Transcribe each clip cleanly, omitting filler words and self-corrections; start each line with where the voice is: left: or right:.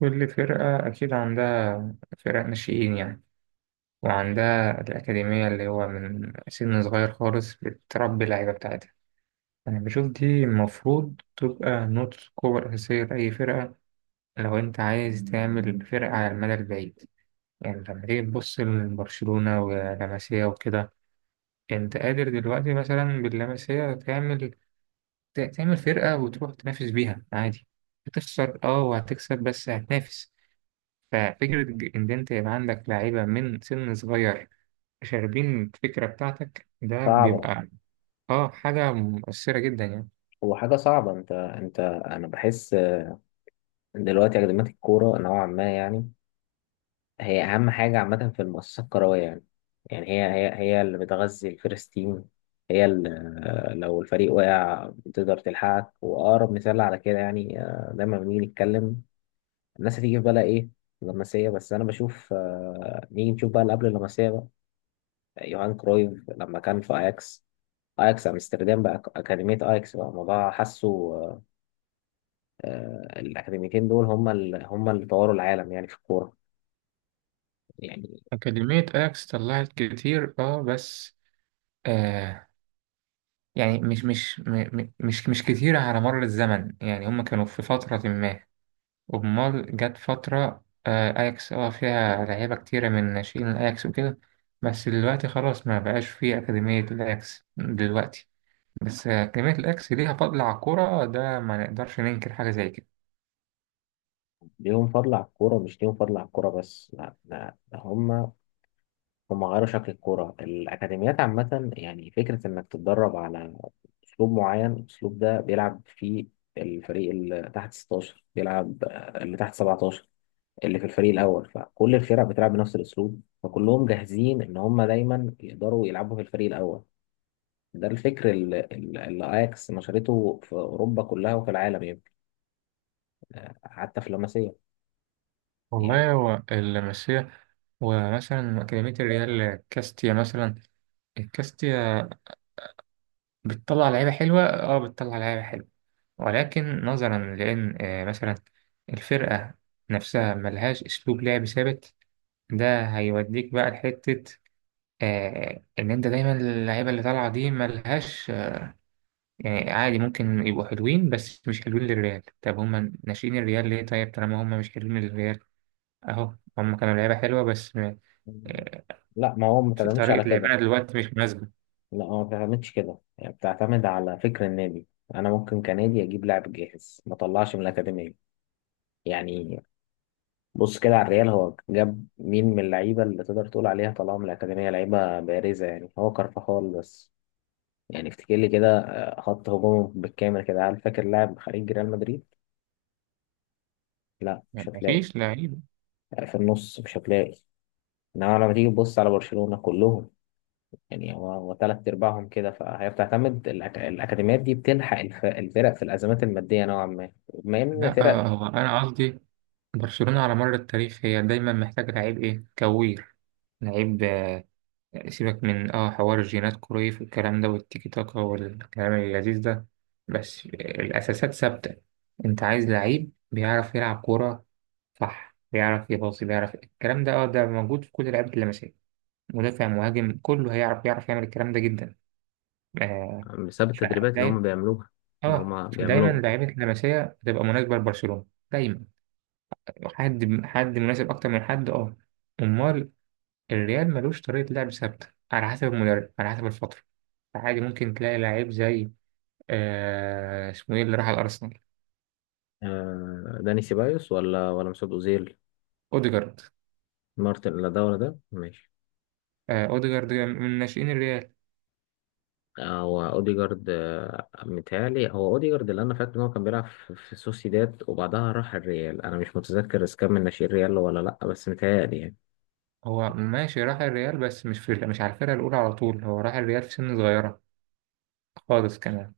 right: كل فرقة أكيد عندها فرق ناشئين يعني، وعندها الأكاديمية اللي هو من سن صغير خالص بتربي اللعيبة بتاعتها. أنا بشوف دي المفروض تبقى نقطة قوة أساسية لأي فرقة، لو أنت عايز تعمل فرقة على المدى البعيد. يعني لما تيجي تبص لبرشلونة ولاماسيا وكده، أنت قادر دلوقتي مثلا باللاماسيا تعمل فرقة وتروح تنافس بيها عادي. هتخسر اه وهتكسب بس هتنافس. ففكرة إن أنت يبقى عندك لعيبة من سن صغير شاربين الفكرة بتاعتك، ده
left: صعبة.
right: بيبقى آه حاجة مؤثرة جدا يعني.
left: هو حاجة صعبة، انت انت انا بحس دلوقتي اكاديمية الكورة نوعا ما، يعني هي اهم حاجة عامة في المؤسسة الكروية يعني. يعني هي اللي بتغذي الفيرست تيم، هي اللي لو الفريق وقع بتقدر تلحقك. واقرب مثال على كده يعني، دايما لما نيجي نتكلم الناس هتيجي في بالها ايه؟ اللمسية. بس انا بشوف، نيجي نشوف بقى اللي قبل اللمسية بقى يوهان كرويف لما كان في اياكس. اياكس امستردام بقى اكاديمية اياكس بقى الموضوع حاسه. آه، الأكاديميتين دول هم هم اللي طوروا العالم يعني في الكورة. يعني
right: أكاديمية أياكس طلعت كتير آه بس، آه، يعني مش مش كتير على مر الزمن، يعني هما كانوا في فترة ما. أمال جت فترة، أياكس فيها لعيبة كتيرة من ناشئين الأياكس وكده، بس دلوقتي خلاص ما بقاش فيه أكاديمية الأياكس دلوقتي. بس كلمة الأكس ليها فضل على الكورة، ده ما نقدرش ننكر حاجة زي كده.
left: ليهم فضل على الكورة، مش ليهم فضل على الكورة بس، لا ده هم، هم غيروا شكل الكورة. الأكاديميات عامة يعني فكرة إنك تتدرب على أسلوب معين. الأسلوب ده بيلعب فيه الفريق اللي تحت 16 بيلعب، اللي تحت 17 اللي في الفريق الأول، فكل الفرق بتلعب بنفس الأسلوب، فكلهم جاهزين إن هم دايما يقدروا يلعبوا في الفريق الأول. ده الفكر اللي اياكس نشرته في اوروبا كلها وفي العالم يمكن، حتى في لاماسيا يعني.
right: والله هو اللمسية، ومثلا كلمة الريال كاستيا مثلا، الكاستيا بتطلع لعيبة حلوة، اه بتطلع لعيبة حلوة. ولكن نظرا لأن مثلا الفرقة نفسها ملهاش أسلوب لعب ثابت، ده هيوديك بقى لحتة إن أنت دايما اللعيبة اللي طالعة دي ملهاش يعني. عادي ممكن يبقوا حلوين بس مش حلوين للريال. طب هما ناشئين الريال ليه طيب طالما هما مش حلوين للريال؟ اهو هما كانوا لعيبة حلوة بس آه،
left: لا ما هو ما
right: في
left: بتعتمدش على
right: طريقة
left: كده،
right: لعبنا دلوقتي مش مناسبة.
left: لا هو ما بتعتمدش كده، يعني بتعتمد على فكر النادي. انا ممكن كنادي اجيب لاعب جاهز ما طلعش من الاكاديميه. يعني بص كده على الريال، هو جاب مين من اللعيبه اللي تقدر تقول عليها طلعوا من الاكاديميه لعيبه بارزه؟ يعني هو كارفاخال بس. يعني افتكر لي كده، خط هجومه بالكامل كده، هل فاكر لاعب خارج ريال مدريد؟ لا مش
right: يعني
left: هتلاقي.
right: مفيش لعيب.
left: في النص مش هتلاقي. انما لما تيجي تبص على برشلونة كلهم، يعني هو تلات ارباعهم كده. فهي بتعتمد الاكاديميات دي بتلحق الفرق في الازمات الماديه نوعا ما، بما ان
right: لا
left: فرق
right: هو أنا قصدي برشلونة على مر التاريخ هي دايما محتاجة لعيب إيه، كوير، لعيب آه، سيبك من اه حوار الجينات كرويف والكلام ده والتيكي تاكا والكلام اللذيذ ده، بس الأساسات ثابتة. أنت عايز لعيب بيعرف يلعب كورة، صح، بيعرف يباصي بيعرف الكلام ده اه، ده موجود في كل لعيبة اللمسية، مدافع مهاجم كله هيعرف يعرف يعمل الكلام ده جدا. آه،
left: بسبب التدريبات اللي هم
right: فدايما
left: بيعملوها. ما
right: اه
left: هم
right: فدايما
left: بيعملوا.
right: لعيبة اللمسية بتبقى مناسبة لبرشلونة، دايما. حد حد مناسب أكتر من حد اه. أمال الريال ملوش طريقة لعب ثابتة، على حسب المدرب على حسب الفترة. فعادي ممكن تلاقي لعيب زي، آه اسمه ايه اللي راح الأرسنال،
left: داني سيبايوس ولا مسعود اوزيل؟
right: أوديجارد.
left: مارتن، لا ده ولا ده، ماشي.
right: آه أوديجارد من ناشئين الريال.
left: هو اوديجارد، متهيألي هو اوديجارد اللي انا فاكر ان هو كان بيلعب في سوسيداد وبعدها راح الريال. انا مش متذكر اذا كان من ناشئين الريال ولا لا، بس متهيألي يعني.
right: هو ماشي راح الريال بس مش على الفرقة الأولى على طول، هو راح الريال في سن صغيرة خالص كمان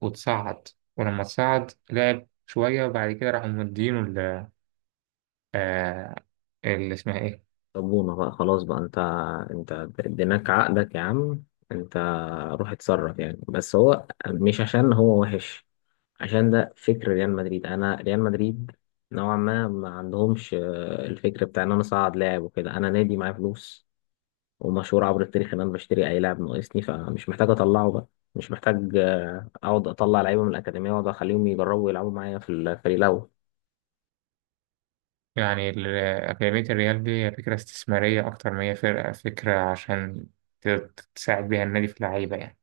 right: وتصعد، ولما تصعد لعب شوية وبعد كده راحوا مدينه ال آه، اللي اسمها إيه.
left: صبونة بقى خلاص بقى انت، انت اديناك عقدك يا عم، انت روح اتصرف يعني. بس هو مش عشان هو وحش، عشان ده فكر ريال مدريد. انا ريال مدريد نوعا ما ما عندهمش، الفكر بتاع ان انا اصعد لاعب وكده. انا نادي معايا فلوس ومشهور عبر التاريخ ان انا بشتري اي لاعب ناقصني، فمش محتاج اطلعه بقى. مش محتاج، اقعد اطلع لعيبه من الاكاديميه واقعد اخليهم يجربوا يلعبوا معايا في الفريق الاول.
right: يعني أكاديمية الريال دي فكرة استثمارية أكتر ما هي فرقة، فكرة عشان تساعد بيها النادي في اللعيبة يعني.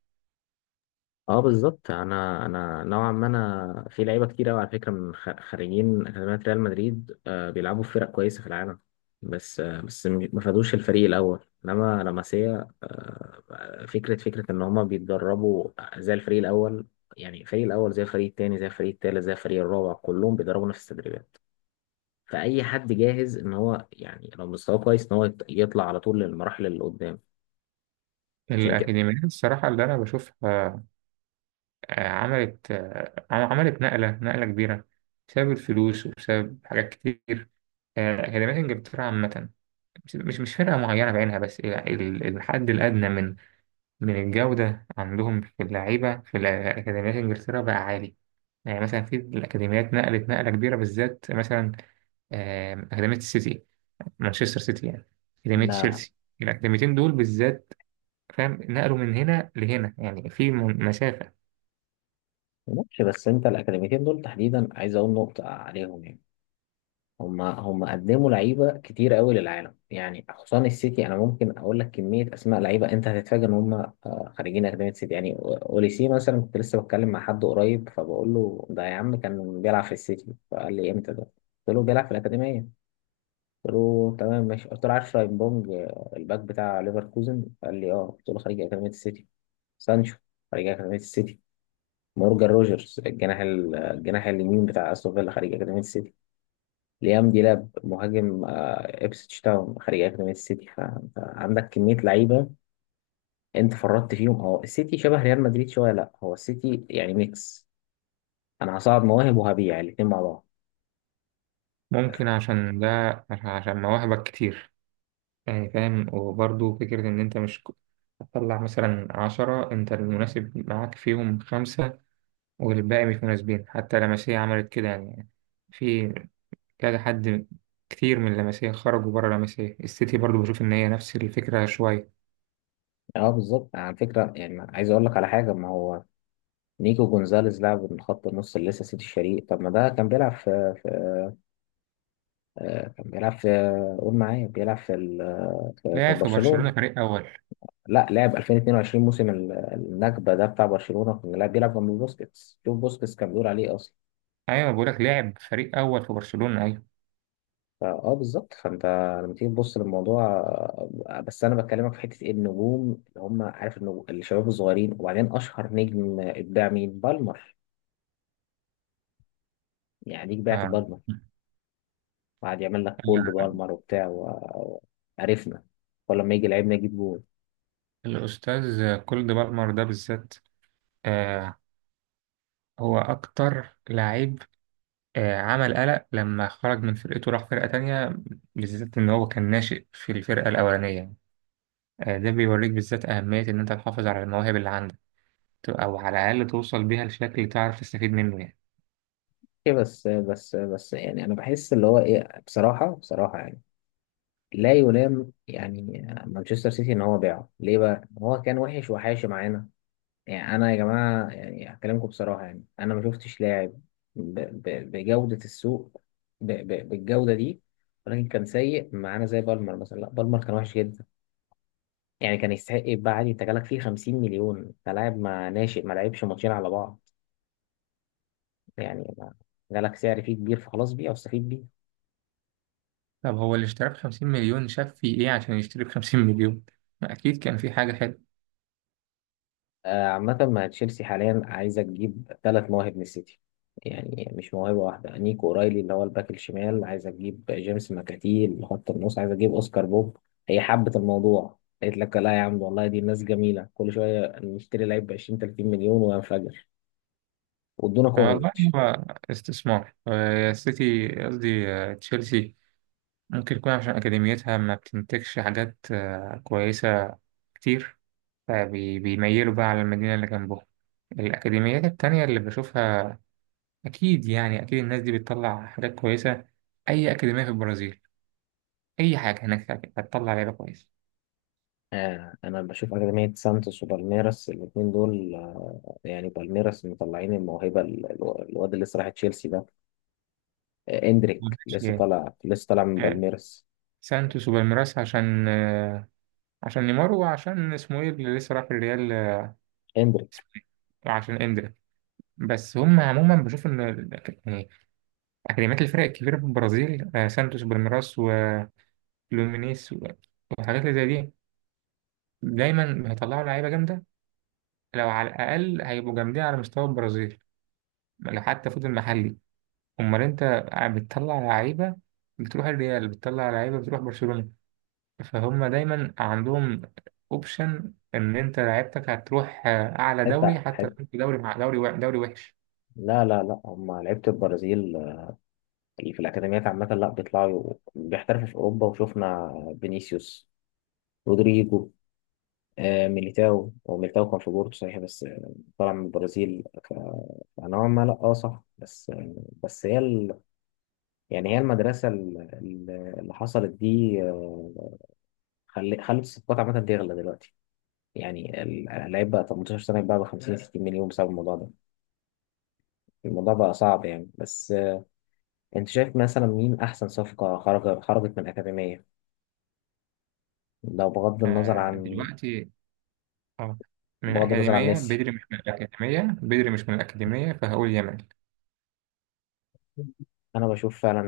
left: اه بالظبط. انا نوعا ما، انا في لعيبه كتير قوي على فكره من خريجين اكاديميه ريال مدريد، آه بيلعبوا في فرق كويسه في العالم، بس آه بس ما خدوش الفريق الاول. انما لاماسيا آه فكره ان هما بيتدربوا زي الفريق الاول، يعني الفريق الاول زي الفريق التاني زي الفريق التالت زي الفريق الرابع، كلهم بيدربوا نفس التدريبات. فاي حد جاهز ان هو، يعني لو مستواه كويس ان هو يطلع على طول للمراحل اللي قدام عشان
right: الأكاديميات الصراحة اللي أنا بشوفها، عملت، عملت نقلة كبيرة بسبب الفلوس وبسبب حاجات كتير. آه، أكاديمية إنجلترا عامة، مش فرقة معينة بعينها، بس الحد الأدنى من من الجودة عندهم في اللعيبة في الأكاديميات إنجلترا بقى عالي. يعني مثلا في الأكاديميات نقلت نقلة كبيرة بالذات مثلا، أكاديمية السيتي، مانشستر سيتي يعني، أكاديمية
left: كده.
right: تشيلسي، الأكاديميتين دول بالذات، فاهم، نقلوا من هنا لهنا يعني في مسافة.
left: ماشي بس انت الاكاديميتين دول تحديدا عايز اقول نقطه عليهم، يعني هم قدموا لعيبه كتير قوي للعالم يعني، خصوصا السيتي. انا ممكن اقول لك كميه اسماء لعيبه انت هتتفاجئ ان هم، خريجين اكاديميه سيتي. يعني اوليسي مثلا، كنت لسه بتكلم مع حد قريب فبقول له ده يا عم كان بيلعب في السيتي، فقال لي امتى ده؟ قلت له بيلعب في الاكاديميه. قلت له تمام ماشي. قلت له عارف شاينبونج، الباك بتاع ليفركوزن؟ قال لي اه. قلت له خريج اكاديميه السيتي. سانشو خريج اكاديميه السيتي. مورجان روجرز الجناح الجناح اليمين بتاع استون فيلا خارج اكاديميه السيتي. ليام ديلاب مهاجم، إبسيتش تاون خارج اكاديميه السيتي. فانت عندك كميه لعيبه انت فرطت فيهم. هو السيتي شبه ريال مدريد شويه. لا هو السيتي يعني ميكس، انا هصعد مواهب وهبيع الاثنين مع بعض.
right: ممكن عشان ده، عشان مواهبك كتير، يعني فاهم. وبرضه فكرة إن أنت مش هتطلع مثلا عشرة أنت المناسب معاك فيهم خمسة والباقي مش مناسبين، حتى لمسية عملت كده يعني. في كذا حد، كتير من لمسية خرجوا بره لمسية، السيتي برضو بشوف إن هي نفس الفكرة شوية.
left: اه بالظبط على فكره. يعني عايز اقول لك على حاجه، ما هو نيكو جونزاليز لعب من خط النص اللي لسه سيتي الشريق. طب ما ده كان بيلعب في, في كان بيلعب في، قول معايا بيلعب في ال- في في
right: لعب في برشلونة
left: برشلونه.
right: فريق أول.
left: لا، لعب 2022 موسم النكبه ده بتاع برشلونه، كان لا بيلعب جنب بوسكيتس. شوف بوسكيتس كان بيقول عليه اصلا.
right: أيوة، بقولك لعب فريق أول في برشلونة، أيوة.
left: فاه بالظبط. فانت لما تيجي تبص للموضوع، بس انا بكلمك في حته إيه النجوم اللي هم عارف، النجوم الشباب الصغيرين، وبعدين اشهر نجم اتباع مين؟ بالمر. يعني ليك بعت
right: آه.
left: بالمر وقعد يعمل لك كولد
right: ال-
left: بالمر وبتاع وعرفنا. ولما يجي لعيب نجيب جول.
right: الأستاذ كولد بالمر ده بالذات آه، هو أكتر لعيب آه عمل قلق لما خرج من فرقته راح فرقة تانية، بالذات إن هو كان ناشئ في الفرقة الأولانية. آه، ده بيوريك بالذات أهمية إن أنت تحافظ على المواهب اللي عندك، أو على الأقل توصل بيها لشكل تعرف تستفيد منه يعني.
left: ايه بس يعني انا بحس اللي هو ايه بصراحه، يعني لا يلام يعني. مانشستر سيتي ان هو باعه ليه بقى؟ هو كان وحش وحاشي معانا؟ يعني انا يا جماعه يعني هكلمكم بصراحه يعني. انا ما شفتش لاعب ب- بجوده السوق، بالجوده دي. ولكن كان سيء معانا زي بالمر مثلا، لا بالمر كان وحش جدا يعني. كان يستحق يتباع عادي. انت جالك فيه 50 مليون، انت لاعب ما ناشئ ما لعبش ماتشين على بعض، يعني جالك سعر فيه كبير، فخلاص بيع واستفيد بيه.
right: طب هو اللي اشتراه بخمسين مليون شاف فيه إيه عشان يشتري بخمسين مليون؟ ما أكيد كان في حاجة حلوة.
left: عامة مع تشيلسي حاليا عايزة تجيب ثلاث مواهب من السيتي، يعني مش موهبة واحدة. نيكو أورايلي اللي هو الباك الشمال، عايزة تجيب جيمس ماكاتي اللي خط النص، عايزة تجيب أوسكار بوب. هي حبت الموضوع، قالت لك لا يا عم والله دي ناس جميلة، كل شوية نشتري لعيب ب 20 30 مليون وينفجر. وادونا
right: والله
left: كوفيتش.
right: هو استثمار، السيتي قصدي، تشيلسي، ممكن يكون عشان أكاديميتها ما بتنتجش حاجات آه كويسة كتير، فبيميلوا بقى على المدينة اللي جنبهم. الأكاديميات التانية اللي بشوفها، أكيد يعني أكيد الناس دي بتطلع حاجات كويسة. أي أكاديمية في البرازيل، أي حاجة هناك هتطلع لعيبة كويسة.
left: آه أنا بشوف أكاديمية سانتوس وبالميراس الاتنين دول آه. يعني بالميراس مطلعين الموهبة الواد اللي لسه راح تشيلسي ده، آه إندريك
right: معلش
left: لسه
right: يعني.
left: طالع، لسه طالع من
right: آه،
left: بالميراس.
right: سانتوس وبالميراس عشان، آه، عشان نيمار وعشان اسمه ايه اللي لسه راح الريال، آه، اسمه ايه، وعشان اندريك. بس هم عموما بشوف ان يعني اكاديميات الفرق الكبيره في البرازيل، آه، سانتوس وبالميراس وفلومينيس وحاجات اللي زي دي، دايما هيطلعوا لعيبه جامده. لو على الاقل هيبقوا جامدين على مستوى البرازيل لو حتى فضل محلي. امال انت بتطلع لعيبه بتروح الريال، بتطلع لعيبه بتروح برشلونه، فهم دايما عندهم اوبشن ان انت لعيبتك هتروح، آه، اعلى دوري،
left: حتة
right: حتى لو
left: حتة.
right: انت دوري مع دوري دوري وحش.
left: لا هم لعيبة البرازيل اللي في الأكاديميات عامة لا بيطلعوا بيحترفوا في أوروبا. وشفنا فينيسيوس، رودريجو، ميليتاو. هو ميليتاو كان في بورتو صحيح بس، طلع من البرازيل فنوعا ما لا اه صح، بس بس يعني هي المدرسة اللي حصلت دي، خلت الصفقات عامة تغلى دلوقتي. يعني اللعيب بقى 18 سنة يتباع ب 50 60 مليون بسبب الموضوع ده. الموضوع بقى صعب يعني. بس انت شايف مثلا مين احسن صفقة خرجت من الأكاديمية لو
right: آه، دلوقتي اه، من
left: بغض النظر عن
right: اكاديميه
left: ميسي؟
right: بدري، مش من الاكاديميه بدري، مش من الاكاديميه، فهقول يامال
left: انا بشوف فعلا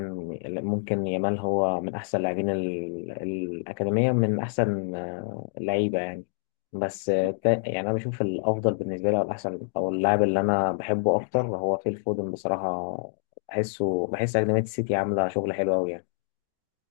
left: ممكن يامال هو من احسن لاعبين الأكاديمية، من احسن لعيبة يعني. بس آه، يعني انا بشوف الافضل بالنسبة لي، او الاحسن، او اللاعب اللي انا بحبه اكتر هو فيل فودن بصراحة. بحس أكاديمية السيتي عاملة شغل حلو قوي يعني.